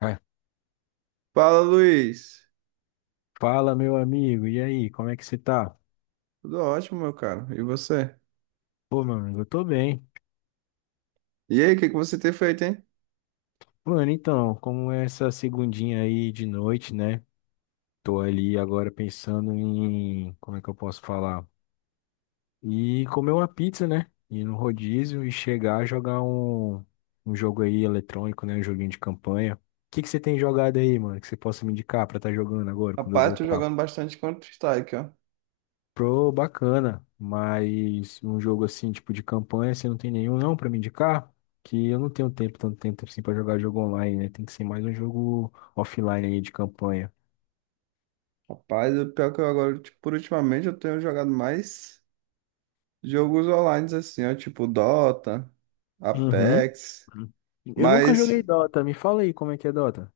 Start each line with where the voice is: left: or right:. left: Vai.
right: Fala, Luiz.
left: Fala, meu amigo, e aí, como é que você tá?
right: Tudo ótimo, meu caro. E você?
left: Pô, meu amigo, eu tô bem.
right: E aí, o que que você tem feito, hein?
left: Mano, então, como é essa segundinha aí de noite, né? Tô ali agora pensando em, como é que eu posso falar? E comer uma pizza, né? Ir no rodízio e chegar a jogar um, um jogo aí eletrônico, né? Um joguinho de campanha. O que que você tem jogado aí, mano, que você possa me indicar pra estar jogando agora, quando eu
right: Rapaz, tô
left: voltar?
right: jogando bastante Counter-Strike, ó.
left: Pro bacana, mas um jogo assim, tipo de campanha, você não tem nenhum não pra me indicar? Que eu não tenho tempo, tanto tempo assim pra jogar jogo online, né? Tem que ser mais um jogo offline aí de campanha.
right: Rapaz, o pior que eu agora, tipo, por ultimamente eu tenho jogado mais jogos online, assim, ó, tipo Dota,
left: Uhum.
right: Apex.
left: Eu nunca
right: Mas
left: joguei Dota, me fala aí como é que é Dota.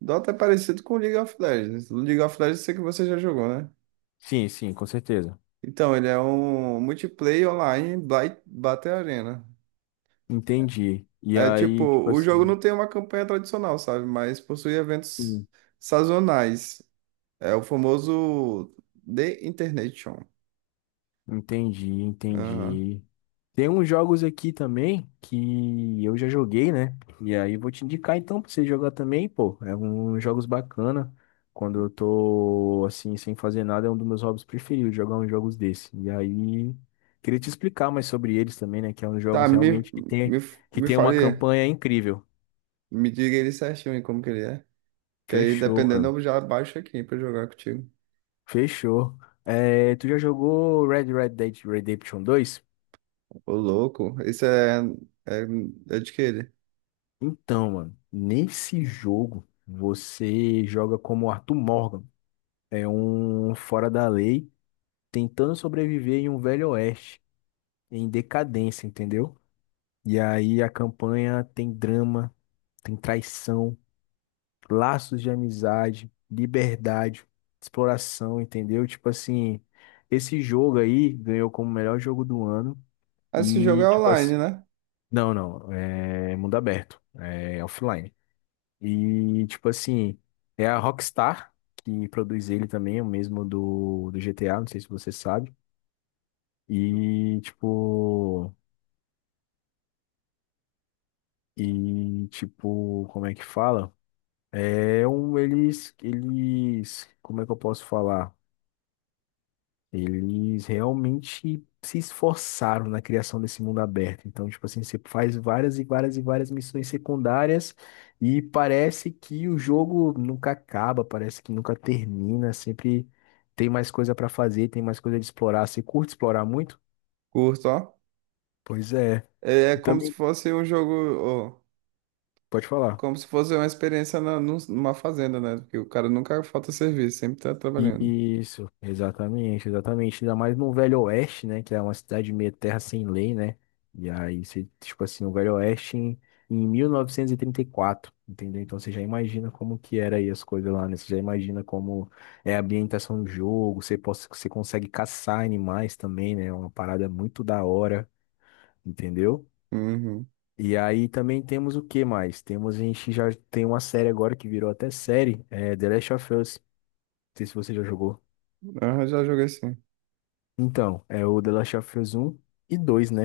right: Dota é parecido com League of Legends. League of Legends eu sei que você já jogou, né?
left: Sim, sim, com certeza.
right: Então, ele é um multiplayer online, Battle Arena.
left: Entendi. E
right: É tipo,
left: aí, tipo
right: o jogo
left: assim.
right: não tem uma campanha tradicional, sabe? Mas possui eventos sazonais. É o famoso The Internation.
left: Entendi,
right: Aham.
left: entendi. Tem uns jogos aqui também que eu já joguei, né? E aí vou te indicar então pra você jogar também, pô. É uns jogos bacana. Quando eu tô assim, sem fazer nada, é um dos meus hobbies preferidos, jogar uns jogos desse. E aí, queria te explicar mais sobre eles também, né? Que é uns
right: Tá,
left: jogos
right: me,
left: realmente
right: me,
left: que
right: me
left: tem uma
right: fale,
left: campanha incrível.
right: me diga ele certinho aí como que ele é. Que aí,
left: Fechou,
right: dependendo,
left: mano.
right: eu já baixo aqui pra jogar contigo.
left: Fechou. É, tu já jogou Red Dead Redemption dois?
right: Ô, louco, esse é, é, é de que ele?
left: Então, mano, nesse jogo você joga como Arthur Morgan, é um fora da lei, tentando sobreviver em um velho oeste, em decadência, entendeu? E aí a campanha tem drama, tem traição, laços de amizade, liberdade, exploração, entendeu? Tipo assim, esse jogo aí ganhou como melhor jogo do ano
right: Ah, esse jogo
left: e
right: é
left: tipo assim,
right: online, né?
left: não, não, é mundo aberto, é offline. E, tipo assim, é a Rockstar que produz ele também, o mesmo do GTA, não sei se você sabe. E, tipo, e, tipo, como é que fala? É um, eles, como é que eu posso falar? Eles realmente se esforçaram na criação desse mundo aberto. Então, tipo assim, você faz várias e várias e várias missões secundárias e parece que o jogo nunca acaba, parece que nunca termina, sempre tem mais coisa pra fazer, tem mais coisa de explorar. Você curte explorar muito?
right: Curto, ó.
left: Pois é.
right: É como se
left: Também
right: fosse um jogo. Ó.
left: pode falar.
right: Como se fosse uma experiência numa fazenda, né? Porque o cara nunca falta serviço, sempre tá trabalhando.
left: Isso, exatamente, exatamente. Ainda mais no Velho Oeste, né? Que é uma cidade meio terra sem lei, né? E aí, você, tipo assim, o Velho Oeste em 1934, entendeu? Então você já imagina como que era aí as coisas lá, né? Você já imagina como é a ambientação do jogo, você, possa, você consegue caçar animais também, né? É uma parada muito da hora, entendeu?
right: Uhum.
left: E aí também temos o que mais? Temos, a gente já tem uma série agora que virou até série, é The Last of Us. Não sei se você já jogou.
right: Aham, já joguei sim.
left: Então, é o The Last of Us 1 e dois, né?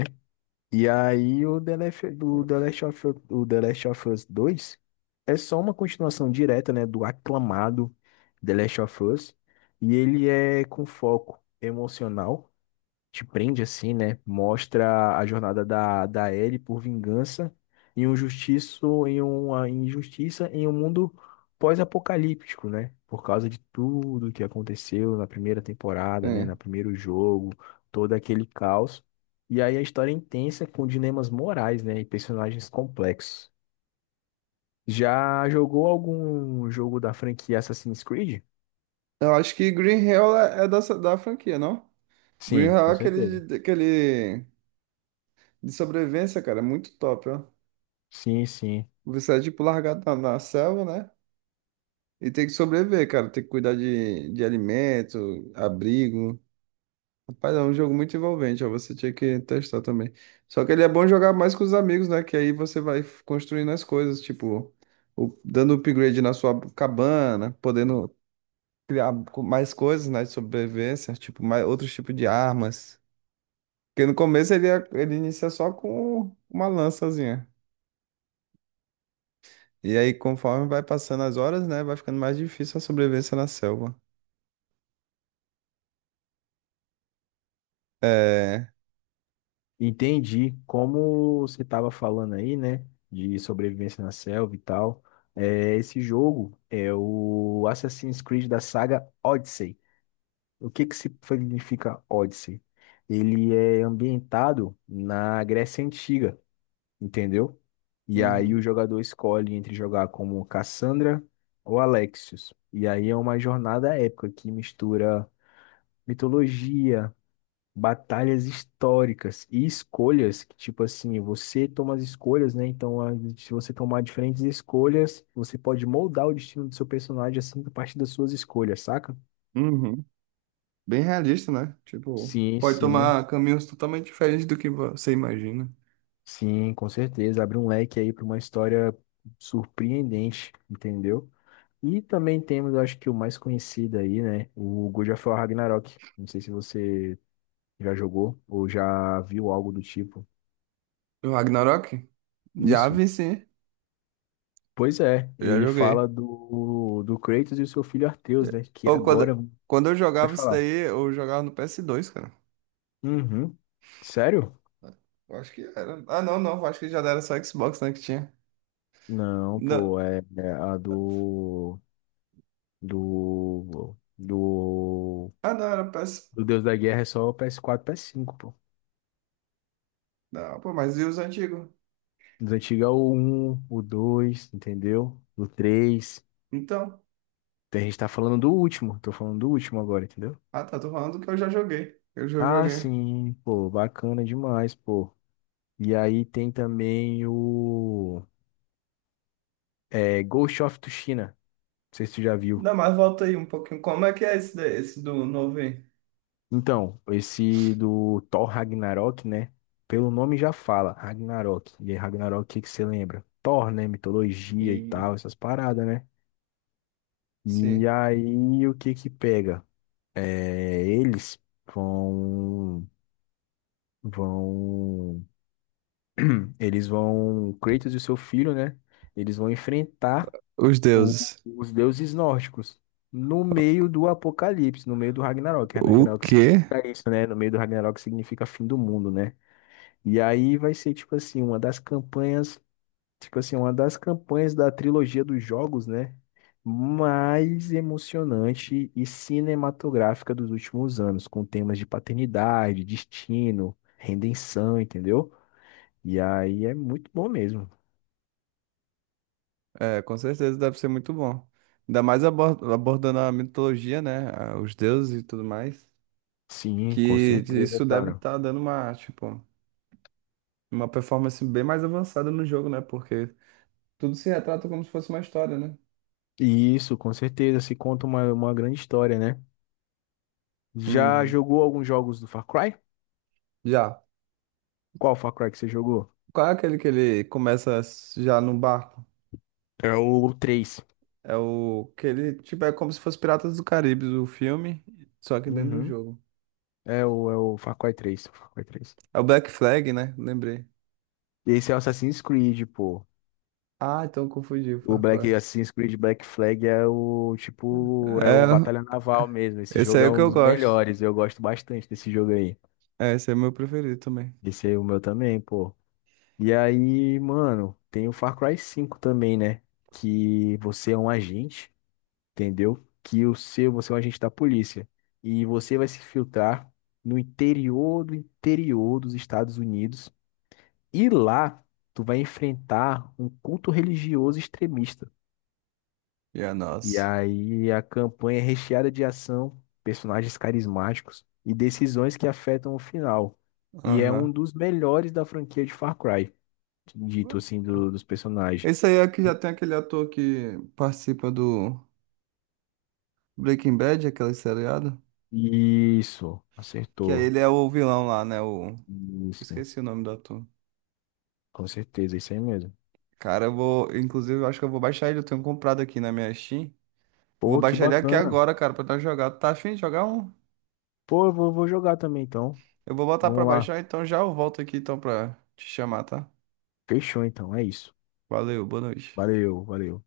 left: E aí o The Last of Us 2 é só uma continuação direta, né, do aclamado The Last of Us, e ele é com foco emocional te prende assim, né? Mostra a jornada da Ellie por vingança e um justiço em uma injustiça em um mundo pós-apocalíptico, né? Por causa de tudo que aconteceu na primeira temporada, né?
right: É.
left: Na primeiro jogo, todo aquele caos. E aí a história é intensa com dilemas morais, né? E personagens complexos. Já jogou algum jogo da franquia Assassin's Creed?
right: Eu acho que Green Hell é dessa, da franquia, não? Green
left: Sim,
right: Hell é
left: com certeza.
right: aquele de sobrevivência, cara, é muito top, ó.
left: Sim, sim.
right: Você é tipo largado na selva, né? E tem que sobreviver, cara. Tem que cuidar de alimento, abrigo. Rapaz, é um jogo muito envolvente, ó, você tinha que testar também. Só que ele é bom jogar mais com os amigos, né? Que aí você vai construindo as coisas, tipo, dando upgrade na sua cabana, podendo criar mais coisas, né, de sobrevivência, tipo, mais, outros tipos de armas. Porque no começo ele inicia só com uma lançazinha. E aí, conforme vai passando as horas, né, vai ficando mais difícil a sobrevivência na selva. É.
left: Entendi. Como você estava falando aí, né, de sobrevivência na selva e tal, é, esse jogo é o Assassin's Creed da saga Odyssey. O que que significa Odyssey? Ele é ambientado na Grécia Antiga, entendeu? E aí o
right: Uhum.
left: jogador escolhe entre jogar como Cassandra ou Alexios. E aí é uma jornada épica que mistura mitologia, batalhas históricas e escolhas, que, tipo assim, você toma as escolhas, né? Então, se você tomar diferentes escolhas, você pode moldar o destino do seu personagem assim a partir das suas escolhas, saca?
right: Uhum. Bem realista, né? Tipo,
left: Sim,
right: pode
left: sim,
right: tomar caminhos totalmente diferentes do que você imagina.
left: sim, com certeza. Abre um leque aí para uma história surpreendente, entendeu? E também temos, eu acho que o mais conhecido aí, né? O God of War Ragnarok. Não sei se você já jogou ou já viu algo do tipo.
right: O Ragnarok? Já
left: Isso.
right: vi sim,
left: Pois é,
right: eu já
left: ele fala
right: joguei.
left: do Kratos e o seu filho Arteus, né? Que
right: Ou quando,
left: agora.
right: quando eu
left: Pode
right: jogava isso
left: falar.
right: daí, eu jogava no PS2 cara.
left: Uhum. Sério?
right: Eu acho que era. Ah, não, eu acho que já era só Xbox, né, que tinha.
left: Não,
right: Não.
left: pô, é, é a do. Do. Do.
right: Ah, não, era PS.
left: Do Deus da Guerra é só o PS4, PS5, pô.
right: Não, pô, mas e os antigos?
left: Dos antigos é o um o 2 entendeu? O três.
right: Então,
left: Então a gente tá falando do último, tô falando do último agora, entendeu?
right: ah, tá, tô falando que eu já joguei. Eu já
left: Ah,
right: joguei.
left: sim, pô, bacana demais, pô. E aí tem também o. É, Ghost of Tsushima. Não sei se tu já viu.
right: Não, mas volta aí um pouquinho. Como é que é esse, daí, esse do novo aí?
left: Então, esse do Thor Ragnarok, né? Pelo nome já fala, Ragnarok. E aí, Ragnarok, o que que você lembra? Thor, né? Mitologia e tal, essas paradas, né? E
right: Sim.
left: aí, o que que pega? É, vão, vão, eles vão, Kratos e o seu filho, né? Eles vão enfrentar
right: Os
left: o-
right: deuses.
left: os deuses nórdicos, no meio do Apocalipse, no meio do Ragnarok.
right: O
left: Ragnarok
right: quê?
left: significa isso, né? No meio do Ragnarok significa fim do mundo, né? E aí vai ser, tipo assim, uma das campanhas da trilogia dos jogos, né? Mais emocionante e cinematográfica dos últimos anos, com temas de paternidade, destino, redenção, entendeu? E aí é muito bom mesmo.
right: É, com certeza deve ser muito bom. Ainda mais abordando a mitologia, né? Os deuses e tudo mais.
left: Sim, com
right: Que
left: certeza,
right: isso deve
left: cara.
right: estar dando uma, tipo, uma performance bem mais avançada no jogo, né? Porque tudo se retrata como se fosse uma história, né?
left: Isso, com certeza, se conta uma grande história, né? Já
right: Uhum.
left: jogou alguns jogos do Far Cry?
right: Já.
left: Qual Far Cry que você jogou?
right: Qual é aquele que ele começa já no barco?
left: É o 3.
right: É o que ele, tipo, é como se fosse Piratas do Caribe, o filme, só que dentro do
left: Uhum.
right: jogo.
left: É o Far Cry 3. Far Cry 3.
right: É o Black Flag, né? Lembrei.
left: Esse é o Assassin's Creed, pô.
right: Ah, então eu confundi o
left: O
right: Far Cry.
left: Black Assassin's Creed Black Flag é o tipo, é o
right: É,
left: Batalha Naval mesmo. Esse
right: esse
left: jogo
right: aí é
left: é
right: o que
left: um
right: eu
left: dos
right: gosto.
left: melhores. Eu gosto bastante desse jogo aí.
right: É, esse aí é meu preferido também.
left: Esse aí é o meu também, pô. E aí, mano, tem o Far Cry 5 também, né? Que você é um agente. Entendeu? Que o seu, você é um agente da polícia. E você vai se filtrar no interior do interior dos Estados Unidos. E lá, tu vai enfrentar um culto religioso extremista.
right: E a
left: E
right: nossa.
left: aí a campanha é recheada de ação, personagens carismáticos e decisões que afetam o final. E é um
right: Aham.
left: dos melhores da franquia de Far Cry, dito assim, dos personagens.
right: Esse aí é que já tem aquele ator que participa do Breaking Bad, aquele seriado.
left: Isso,
right: Que aí
left: acertou.
right: ele é o vilão lá, né? O...
left: Isso,
right: Esqueci o nome do ator.
left: com certeza, isso aí mesmo.
right: Cara, eu vou. Inclusive, eu acho que eu vou baixar ele. Eu tenho comprado aqui na minha Steam. Vou
left: Pô, que
right: baixar ele aqui
left: bacana.
right: agora, cara, pra nós jogar. Tá afim de jogar um?
left: Pô, eu vou jogar também, então.
right: Eu vou botar pra
left: Vamos lá.
right: baixar, então já eu volto aqui então pra te chamar, tá?
left: Fechou, então. É isso.
right: Valeu, boa noite.
left: Valeu, valeu.